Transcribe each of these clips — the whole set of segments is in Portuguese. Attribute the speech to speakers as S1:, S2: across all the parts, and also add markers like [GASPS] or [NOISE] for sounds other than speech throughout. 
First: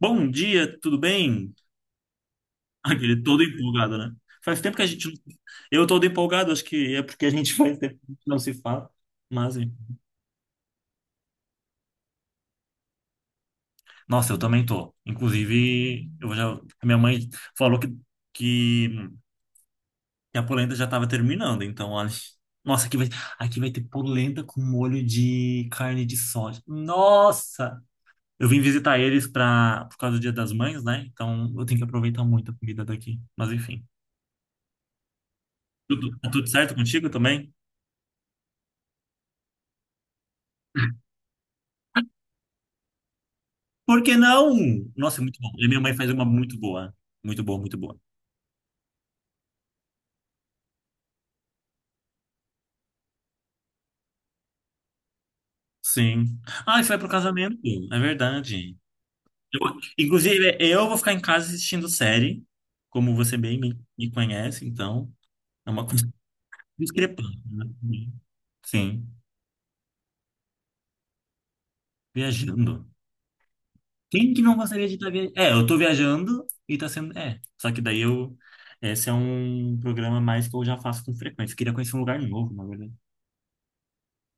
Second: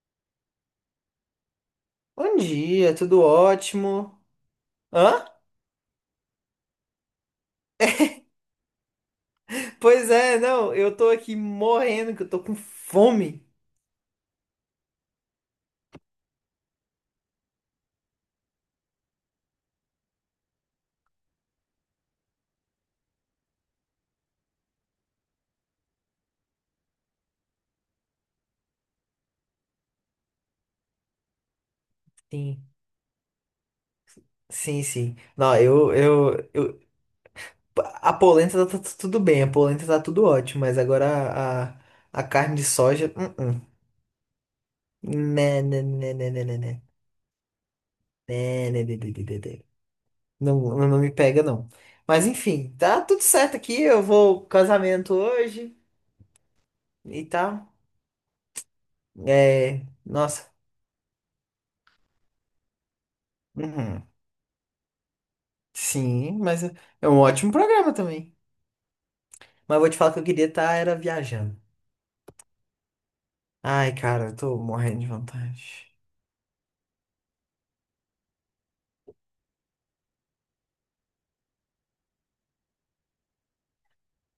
S1: Bom dia, tudo bem?
S2: Bom
S1: [LAUGHS]
S2: dia, tudo
S1: Aquele todo empolgado, né?
S2: ótimo.
S1: Faz tempo que a gente não.
S2: Hã?
S1: Eu todo empolgado, acho que é porque a gente [LAUGHS] faz tempo que não se fala. Mas, hein.
S2: Pois é, não, eu tô aqui morrendo, que eu tô com fome.
S1: Nossa, eu também tô. Inclusive, eu já. A minha mãe falou que, que a polenta já tava terminando, então, olha. Nossa, aqui vai ter polenta com molho de carne de soja. Nossa! Eu vim visitar eles por causa do Dia das Mães, né? Então, eu tenho que aproveitar muito a
S2: Sim,
S1: comida daqui. Mas, enfim.
S2: sim, sim. Não, eu,
S1: Tudo, tá tudo
S2: eu,
S1: certo
S2: eu,
S1: contigo também?
S2: a polenta tá tudo bem, a polenta tá tudo ótimo, mas agora a carne de soja, uh-uh.
S1: Por que não? Nossa, é muito bom.
S2: Né,
S1: E minha
S2: né,
S1: mãe faz
S2: né,
S1: uma
S2: né, né,
S1: muito
S2: né, né.
S1: boa. Muito boa, muito boa.
S2: Né, né, né, né, né, né, né. Não, não me pega, não. Mas enfim, tá tudo certo aqui, eu vou ao casamento hoje
S1: Sim. Ah, e foi pro
S2: e
S1: casamento.
S2: tal.
S1: É verdade. Eu-
S2: É, nossa.
S1: Inclusive, eu vou ficar em casa assistindo série, como você bem me,
S2: Uhum.
S1: me conhece, então é uma coisa
S2: Sim, mas é
S1: [LAUGHS]
S2: é um
S1: discrepante,
S2: ótimo
S1: né?
S2: programa também.
S1: Sim.
S2: Mas eu vou te falar que eu queria estar era viajando.
S1: Viajando.
S2: Ai, cara,
S1: Quem
S2: eu
S1: que não
S2: tô
S1: gostaria de
S2: morrendo de
S1: estar viajando? É, eu tô
S2: vontade.
S1: viajando e tá sendo. É, só que daí eu. Esse é um programa mais que eu já faço com frequência. Queria conhecer um lugar novo, na verdade.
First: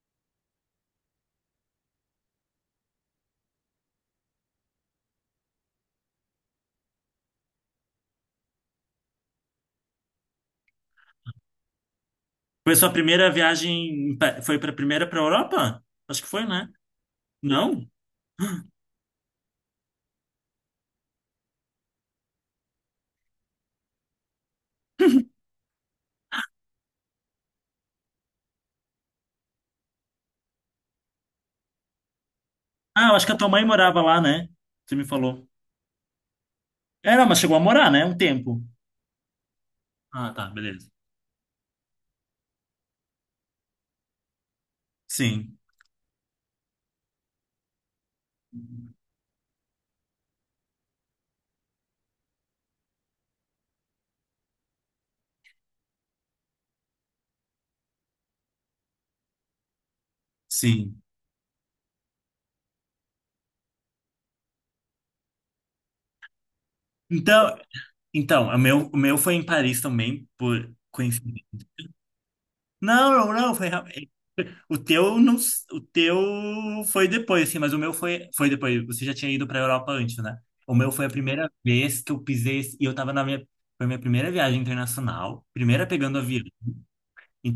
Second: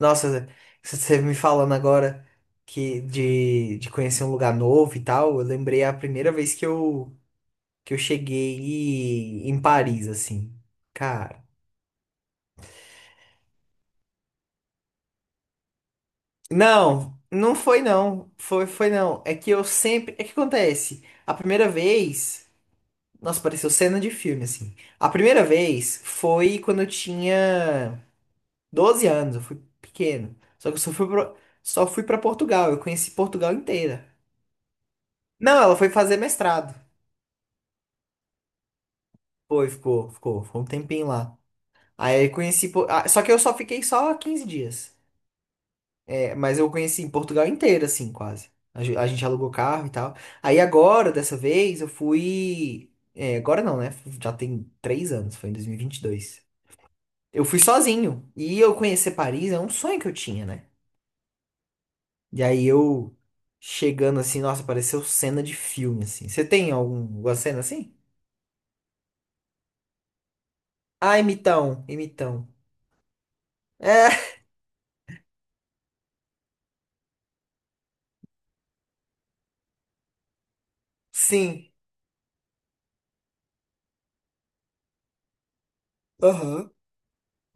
S2: Nossa, Zé, se você me falando agora que de conhecer um lugar novo e tal, eu lembrei a primeira vez que eu cheguei em Paris, assim. Cara.
S1: Foi sua primeira viagem, foi para primeira para Europa? Acho que foi, né?
S2: Não, não foi
S1: Não?
S2: não. Foi, foi não. É que eu sempre. É que acontece. A primeira vez. Nossa, pareceu cena de filme, assim. A primeira vez foi quando eu tinha 12 anos, eu fui pequeno. Só que eu só só fui pra Portugal, eu
S1: Ah,
S2: conheci
S1: eu acho que a tua
S2: Portugal
S1: mãe morava
S2: inteira.
S1: lá, né? Você me falou.
S2: Não, ela foi fazer mestrado.
S1: É, não, mas chegou a morar, né? Um tempo.
S2: Foi, ficou,
S1: Ah,
S2: ficou,
S1: tá,
S2: foi um
S1: beleza.
S2: tempinho lá. Aí eu conheci, só que eu só fiquei só 15 dias.
S1: Sim,
S2: É, mas eu conheci Portugal inteira, assim, quase. A gente alugou carro e tal. Aí agora, dessa vez, eu fui, é, agora não, né? Já tem 3 anos, foi em 2022. Eu fui sozinho. E eu conhecer Paris é um sonho que eu tinha, né?
S1: sim.
S2: E aí eu chegando assim, nossa, pareceu cena de filme, assim. Você tem alguma
S1: Então,
S2: cena assim?
S1: então, o meu foi em Paris também, por
S2: Ah,
S1: coincidência.
S2: imitão, imitão.
S1: Não, não, não,
S2: É, [LAUGHS]
S1: o teu não, o teu foi depois assim, mas o meu foi depois. Você já tinha ido para a Europa antes, né? O meu foi a primeira
S2: sim.
S1: vez que eu pisei e eu tava na minha foi minha primeira viagem internacional, primeira pegando avião.
S2: Aham.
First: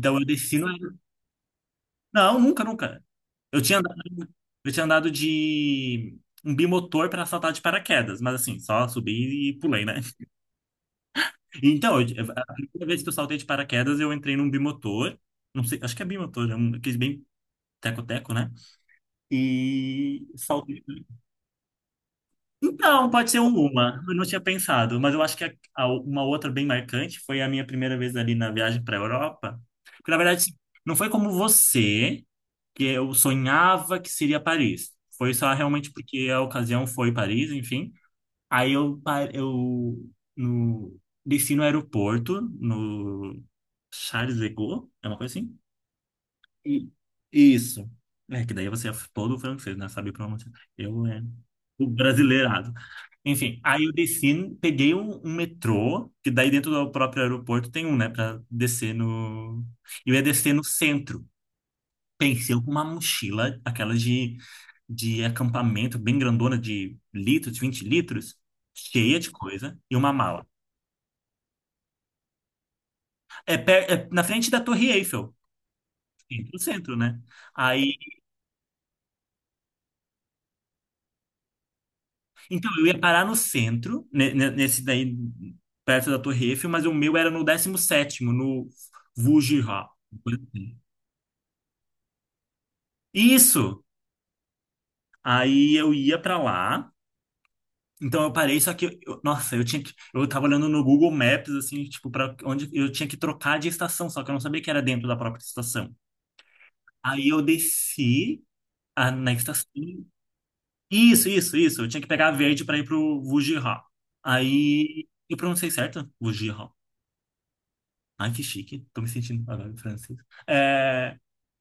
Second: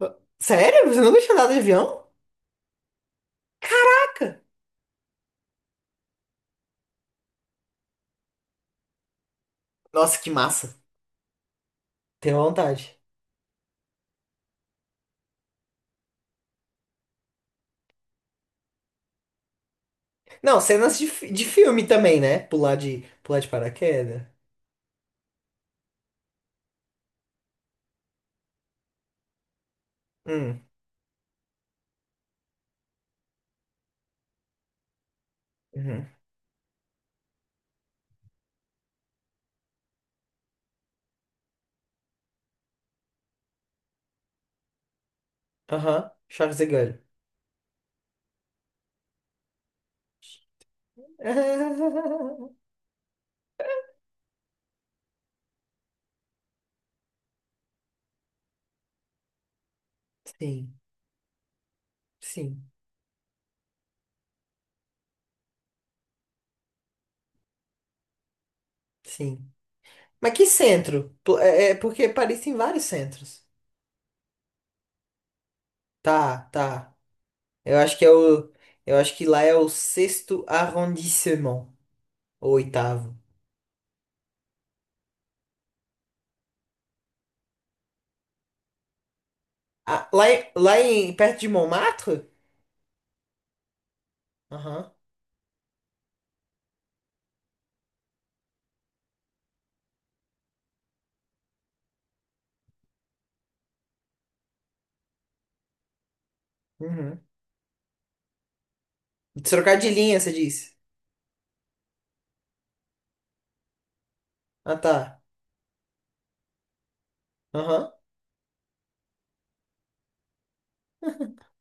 S2: Ah,
S1: eu defino.
S2: sério? Você nunca tinha andado de avião?
S1: Não, nunca, nunca. Eu tinha andado,
S2: Caraca!
S1: eu tinha andado de um bimotor para saltar de paraquedas, mas assim, só subi e pulei, né?
S2: Nossa,
S1: [LAUGHS]
S2: que massa.
S1: Então,
S2: Tenho
S1: a primeira
S2: vontade.
S1: vez que eu saltei de paraquedas, eu entrei num bimotor, não sei, acho que é bimotor, é um, aqueles bem teco-teco, né? E
S2: Não,
S1: saltei.
S2: cenas de filme também, né? Pular de,
S1: Então, pode ser
S2: pular
S1: um,
S2: de
S1: uma, eu
S2: paraquedas.
S1: não tinha pensado, mas eu acho que uma outra bem marcante foi a minha primeira vez ali na viagem para a Europa. Porque, na verdade, assim,
S2: Hum.
S1: não foi como você, que eu sonhava que seria Paris. Foi só realmente
S2: Uhum.
S1: porque a ocasião foi Paris, enfim. Aí eu, no, desci no aeroporto, no Charles de Gaulle, é uma coisa assim?
S2: Aham. Charles de
S1: E-
S2: Gaulle.
S1: Isso. É, que daí você é todo francês, né? Sabe pronunciar. Eu é o
S2: [LAUGHS]
S1: brasileirado. Enfim, aí eu desci, peguei um metrô, que daí dentro do próprio aeroporto tem um, né, pra descer no. Eu ia descer no
S2: Sim,
S1: centro. Pensei com
S2: sim,
S1: uma mochila, aquela de acampamento, bem grandona, de litros, 20 litros, cheia de
S2: sim.
S1: coisa, e uma
S2: Mas
S1: mala.
S2: que centro? É porque Paris tem vários centros.
S1: É, é na frente da Torre Eiffel,
S2: Tá,
S1: no
S2: tá.
S1: centro, né?
S2: Eu
S1: Aí,
S2: acho que é o. Eu acho que lá é o sexto arrondissement. Ou
S1: então, eu ia
S2: oitavo.
S1: parar no centro, nesse daí, perto da Torre Eiffel, mas o meu era no 17º no Vujira.
S2: Ah, lá em, perto de Montmartre?
S1: Isso!
S2: Aham.
S1: Aí eu ia pra lá. Então eu parei, só que, nossa, eu tinha que, eu tava olhando no Google Maps, assim, tipo, para onde eu tinha que trocar de estação, só que eu não sabia que era dentro da própria estação.
S2: Uhum.
S1: Aí eu desci na estação.
S2: Trocadilhinha, você disse.
S1: Isso, isso, isso. Eu tinha que pegar a verde para ir pro Wujiha.
S2: Ah,
S1: Aí
S2: tá.
S1: eu pronunciei certo? Wujiha.
S2: Aham.
S1: Ai, que chique. Tô me sentindo agora francês. É,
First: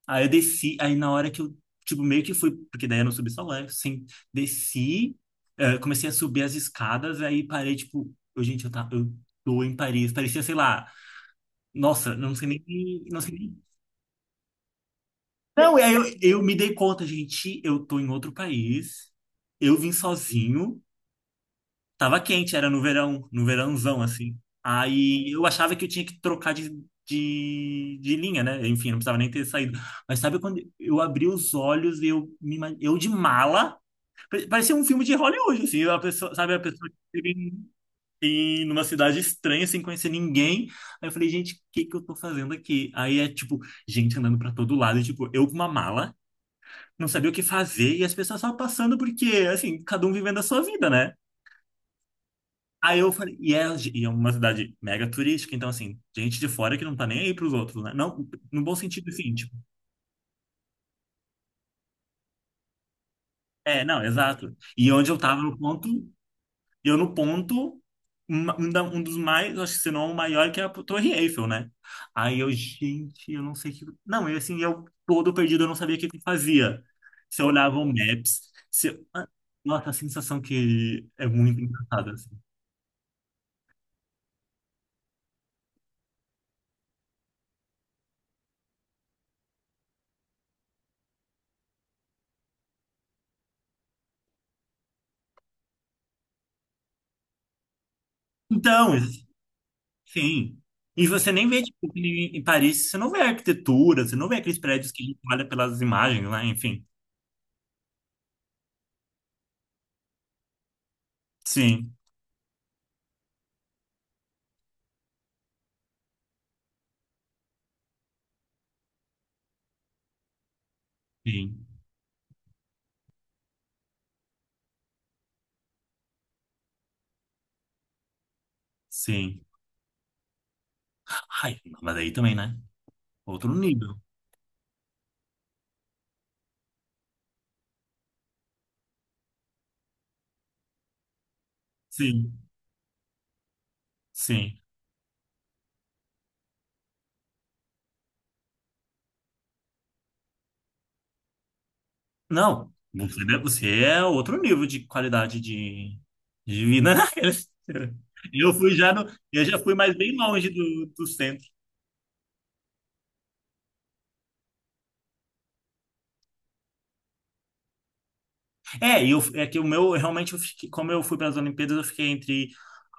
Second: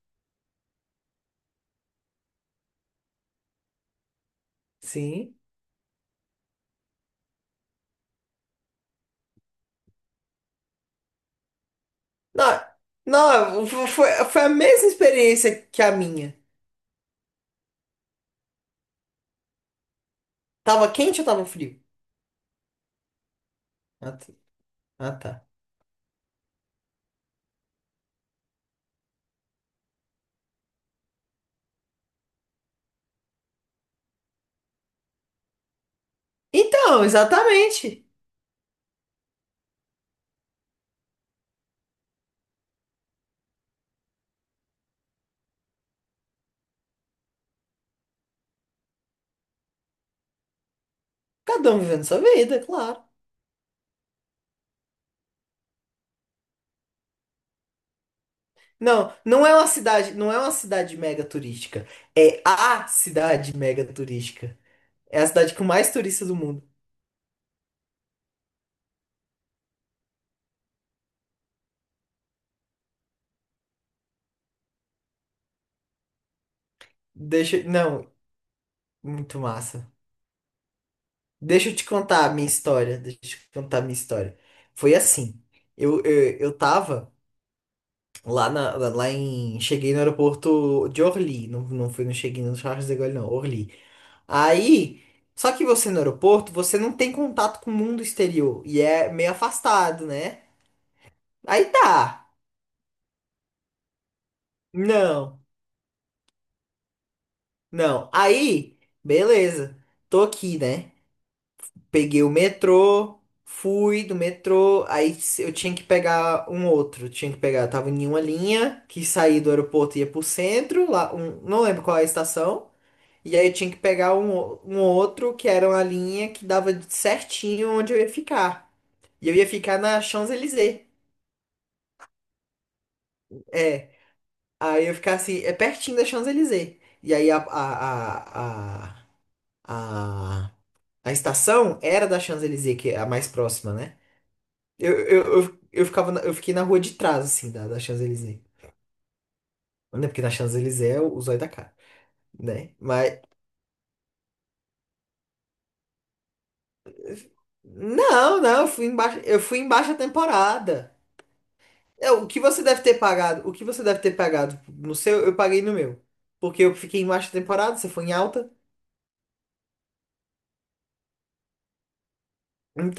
S1: aí eu desci, aí na hora que eu, tipo, meio que fui, porque daí eu não subi sozinho, assim, desci,
S2: Sim.
S1: comecei a subir as escadas, aí parei, tipo, eu, gente, eu, tá, eu tô em Paris, parecia, sei lá, nossa, eu não sei
S2: Não,
S1: nem, não sei nem.
S2: não, foi a mesma experiência
S1: Não, e
S2: que
S1: aí
S2: a
S1: eu,
S2: minha.
S1: eu me dei conta, gente, eu tô em outro país, eu vim sozinho.
S2: Tava quente ou tava frio?
S1: Tava quente, era no verão, no verãozão,
S2: Ah, tá.
S1: assim.
S2: Ah,
S1: Aí eu
S2: tá.
S1: achava que eu tinha que trocar de linha, né? Enfim, não precisava nem ter saído. Mas sabe quando eu abri os olhos e eu de mala, parecia um filme de Hollywood, assim, a pessoa, sabe, a pessoa que
S2: Então,
S1: chega
S2: exatamente.
S1: numa cidade estranha, sem conhecer ninguém. Aí eu falei, gente, o que que eu tô fazendo aqui? Aí é, tipo, gente andando pra todo lado, e, tipo, eu com uma mala, não sabia o que fazer, e as pessoas só passando porque, assim, cada um vivendo a sua vida, né?
S2: Cada um vivendo sua vida, é
S1: Aí
S2: claro.
S1: eu falei, e é uma cidade mega turística, então assim, gente de fora que não tá nem aí pros outros, né? Não, no bom sentido,
S2: Não,
S1: assim, tipo,
S2: não é uma cidade mega turística. É a cidade
S1: é,
S2: mega
S1: não, exato.
S2: turística.
S1: E onde eu
S2: É a
S1: tava
S2: cidade
S1: no
S2: com
S1: ponto,
S2: mais turistas do mundo.
S1: eu no ponto, uma- um, da- um dos mais, acho que se não o maior, que é a Torre Eiffel, né? Aí eu, gente, eu não sei o que. Não, eu assim, eu todo perdido, eu não sabia o que que eu fazia. Se eu
S2: Deixa,
S1: olhava o
S2: não,
S1: Maps, se eu. Ah,
S2: muito
S1: nossa,
S2: massa.
S1: a sensação que é muito
S2: Deixa eu te
S1: engraçada,
S2: contar
S1: assim.
S2: a minha história. Deixa eu te contar a minha história. Foi assim. Eu tava lá na, lá em, cheguei no aeroporto de Orly. Não, não fui, não cheguei no Charles de Gaulle, não, Orly. Aí, só que você no aeroporto, você não tem contato com o mundo exterior e
S1: Então.
S2: é meio afastado, né?
S1: Sim. E você nem vê,
S2: Aí
S1: tipo, que
S2: tá.
S1: em Paris, você não vê arquitetura, você não vê aqueles prédios que a gente
S2: Não,
S1: olha pelas imagens, lá. Enfim.
S2: não. Aí, beleza. Tô aqui, né?
S1: Sim,
S2: Peguei o metrô, fui do metrô, aí se- eu tinha que pegar um outro. Tinha que pegar, tava em uma linha que saía do aeroporto e ia pro centro, lá, não
S1: sim,
S2: lembro qual é a estação. E aí eu tinha que pegar um outro que era uma linha que dava certinho onde eu ia ficar. E eu
S1: sim.
S2: ia ficar na Champs-Élysées.
S1: Ai, mas aí também, né? Outro
S2: É.
S1: nível.
S2: Aí eu ia ficar assim, é pertinho da Champs-Élysées. E aí a, a A estação era da
S1: Sim,
S2: Champs-Élysées, que é a mais próxima, né?
S1: sim.
S2: Eu fiquei na rua de trás, assim, da Champs-Élysées. Né? Porque na Champs-Élysées é o zóio da cara,
S1: Não,
S2: né? Mas,
S1: você, né, você é outro nível de qualidade de vida, né? [LAUGHS]
S2: não,
S1: Eu
S2: não,
S1: fui já no,
S2: eu
S1: eu já
S2: fui em
S1: fui
S2: baixa
S1: mais bem longe do,
S2: temporada.
S1: do centro.
S2: É, o que você deve ter pagado, o que você deve ter pagado no seu, eu paguei no meu. Porque eu fiquei em baixa temporada, você foi em alta.
S1: É, e eu, é que o meu, realmente, como eu fui para as Olimpíadas, eu fiquei entre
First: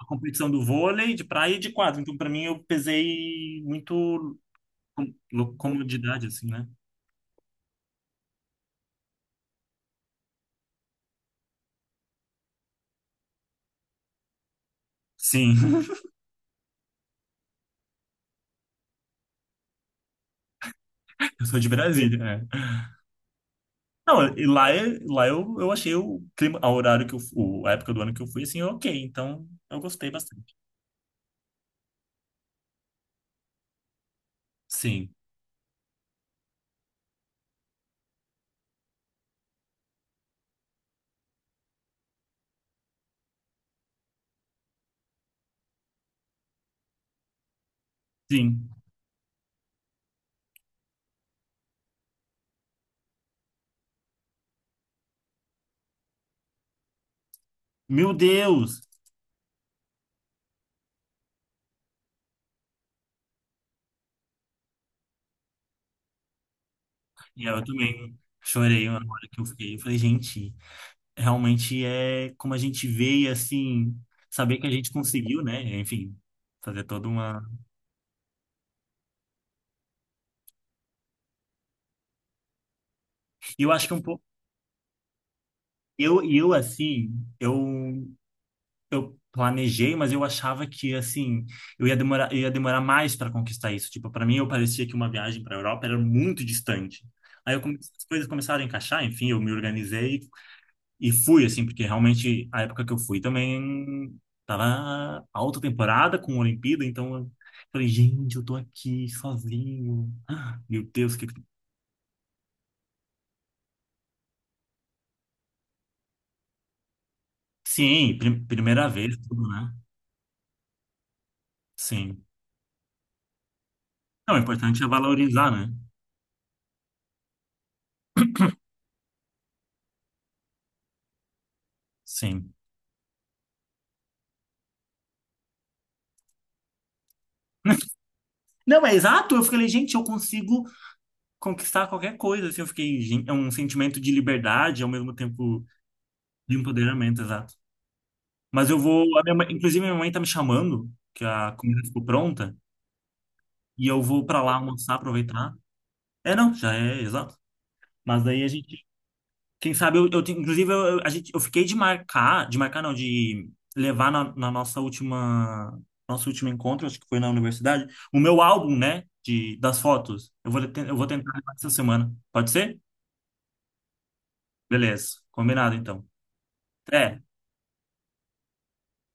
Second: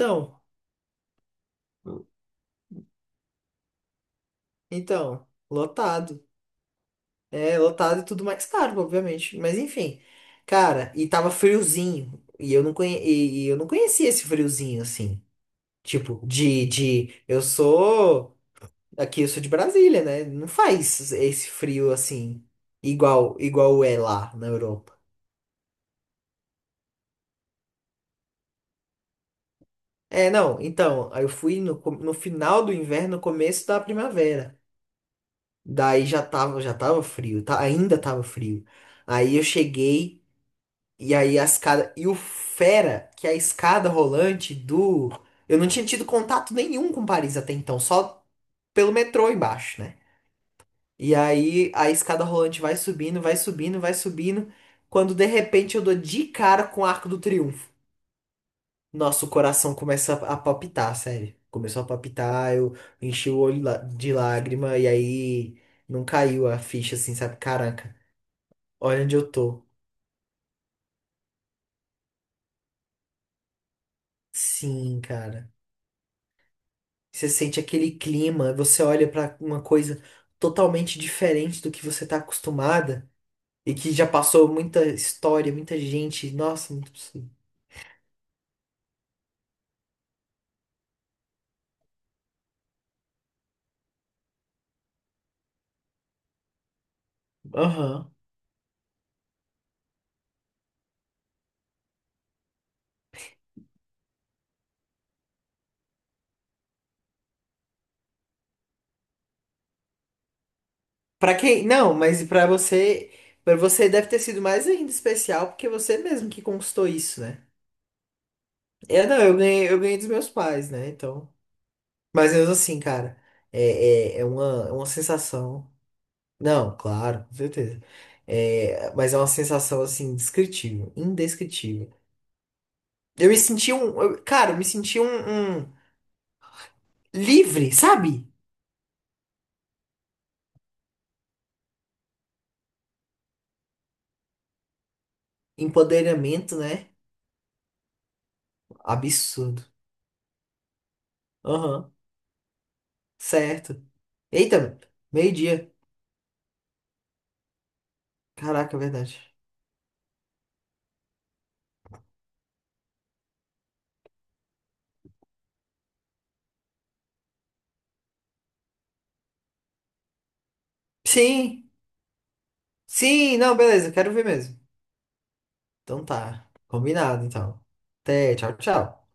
S1: a competição do vôlei, de praia e de quadro. Então, para mim, eu pesei muito
S2: então, lotado.
S1: comodidade, assim, né?
S2: É, lotado e tudo mais caro, obviamente. Mas enfim. Cara, e tava friozinho. E eu não conhecia esse friozinho, assim.
S1: Sim,
S2: Tipo, Aqui eu sou de Brasília, né? Não faz
S1: [LAUGHS] eu
S2: esse
S1: sou de
S2: frio,
S1: Brasília,
S2: assim,
S1: é.
S2: igual é lá
S1: Não, e
S2: na
S1: lá,
S2: Europa.
S1: lá eu achei o clima, o horário que a época do ano que eu fui, assim, ok. Então, eu gostei
S2: É,
S1: bastante.
S2: não. Então, aí eu fui no final do inverno, no começo da primavera.
S1: Sim,
S2: Daí já tava frio, tá? Ainda tava frio. Aí eu cheguei. E aí a escada. E o Fera, que é a escada rolante do. Eu não tinha tido contato nenhum com Paris até então, só
S1: sim.
S2: pelo metrô embaixo, né? E aí a escada rolante vai subindo, vai subindo, vai subindo. Quando de repente eu dou de cara com o Arco do Triunfo.
S1: Meu Deus!
S2: Nossa, o coração começa a palpitar, sério. Começou a palpitar, eu enchi o olho de lágrima e aí não caiu a ficha assim, sabe?
S1: E eu
S2: Caraca,
S1: também chorei na
S2: olha onde eu
S1: hora que eu
S2: tô.
S1: fiquei. Eu falei, gente. Realmente é como a gente vê e assim, saber que a gente
S2: Sim,
S1: conseguiu,
S2: cara.
S1: né? Enfim, fazer toda
S2: Você
S1: uma.
S2: sente aquele clima, você olha para uma coisa totalmente diferente do que você está acostumada
S1: E eu
S2: e
S1: acho
S2: que
S1: que um
S2: já
S1: pouco.
S2: passou muita história, muita
S1: Eu,
S2: gente.
S1: eu
S2: Nossa, muito
S1: assim,
S2: absurdo.
S1: eu, eu planejei, mas eu achava que, assim, eu ia demorar mais para conquistar isso. Tipo, para mim, eu parecia que uma viagem para a Europa era muito distante. Aí as
S2: Aham.
S1: coisas começaram a encaixar, enfim, eu me organizei. E fui, assim, porque realmente a época que eu fui também tava alta temporada com a Olimpíada, então eu falei, gente, eu tô aqui sozinho. [GASPS] Ah, Meu Deus, que.
S2: Para quem? Não, mas para você deve ter sido mais ainda especial porque você mesmo que conquistou isso, né?
S1: Sim, primeira
S2: É,
S1: vez,
S2: não, eu
S1: tudo, né?
S2: ganhei, eu ganhei dos meus pais, né? Então,
S1: Sim.
S2: mas mesmo assim, cara, é, é, é
S1: Não, o
S2: uma, é
S1: importante
S2: uma
S1: é valorizar,
S2: sensação.
S1: né?
S2: Não, claro, com certeza. É, mas é uma sensação assim, descritível, indescritível.
S1: Sim.
S2: Eu me senti um, cara, eu me senti um, livre, sabe?
S1: Não, é exato. Eu falei, gente, eu consigo conquistar qualquer coisa. Assim, eu fiquei, gente, é um sentimento de liberdade, ao mesmo tempo de
S2: Empoderamento, né?
S1: empoderamento, exato. Mas eu vou. a minha mãe-
S2: Absurdo.
S1: inclusive, minha mãe tá me chamando, que a comida
S2: Aham,
S1: ficou pronta.
S2: certo.
S1: E eu vou para lá
S2: Eita,
S1: almoçar, aproveitar.
S2: meio-dia.
S1: É, não, já é, exato. Mas daí a
S2: Caraca, é
S1: gente,
S2: verdade.
S1: quem sabe, inclusive, eu fiquei de marcar não, de levar na nossa última, nosso último encontro, acho que foi na universidade, o meu álbum, né, das fotos. Eu vou tentar levar essa
S2: Sim,
S1: semana. Pode ser?
S2: sim, não, beleza, quero ver mesmo.
S1: Beleza, combinado
S2: Então
S1: então.
S2: tá,
S1: Até.
S2: combinado então. Até, tchau, tchau.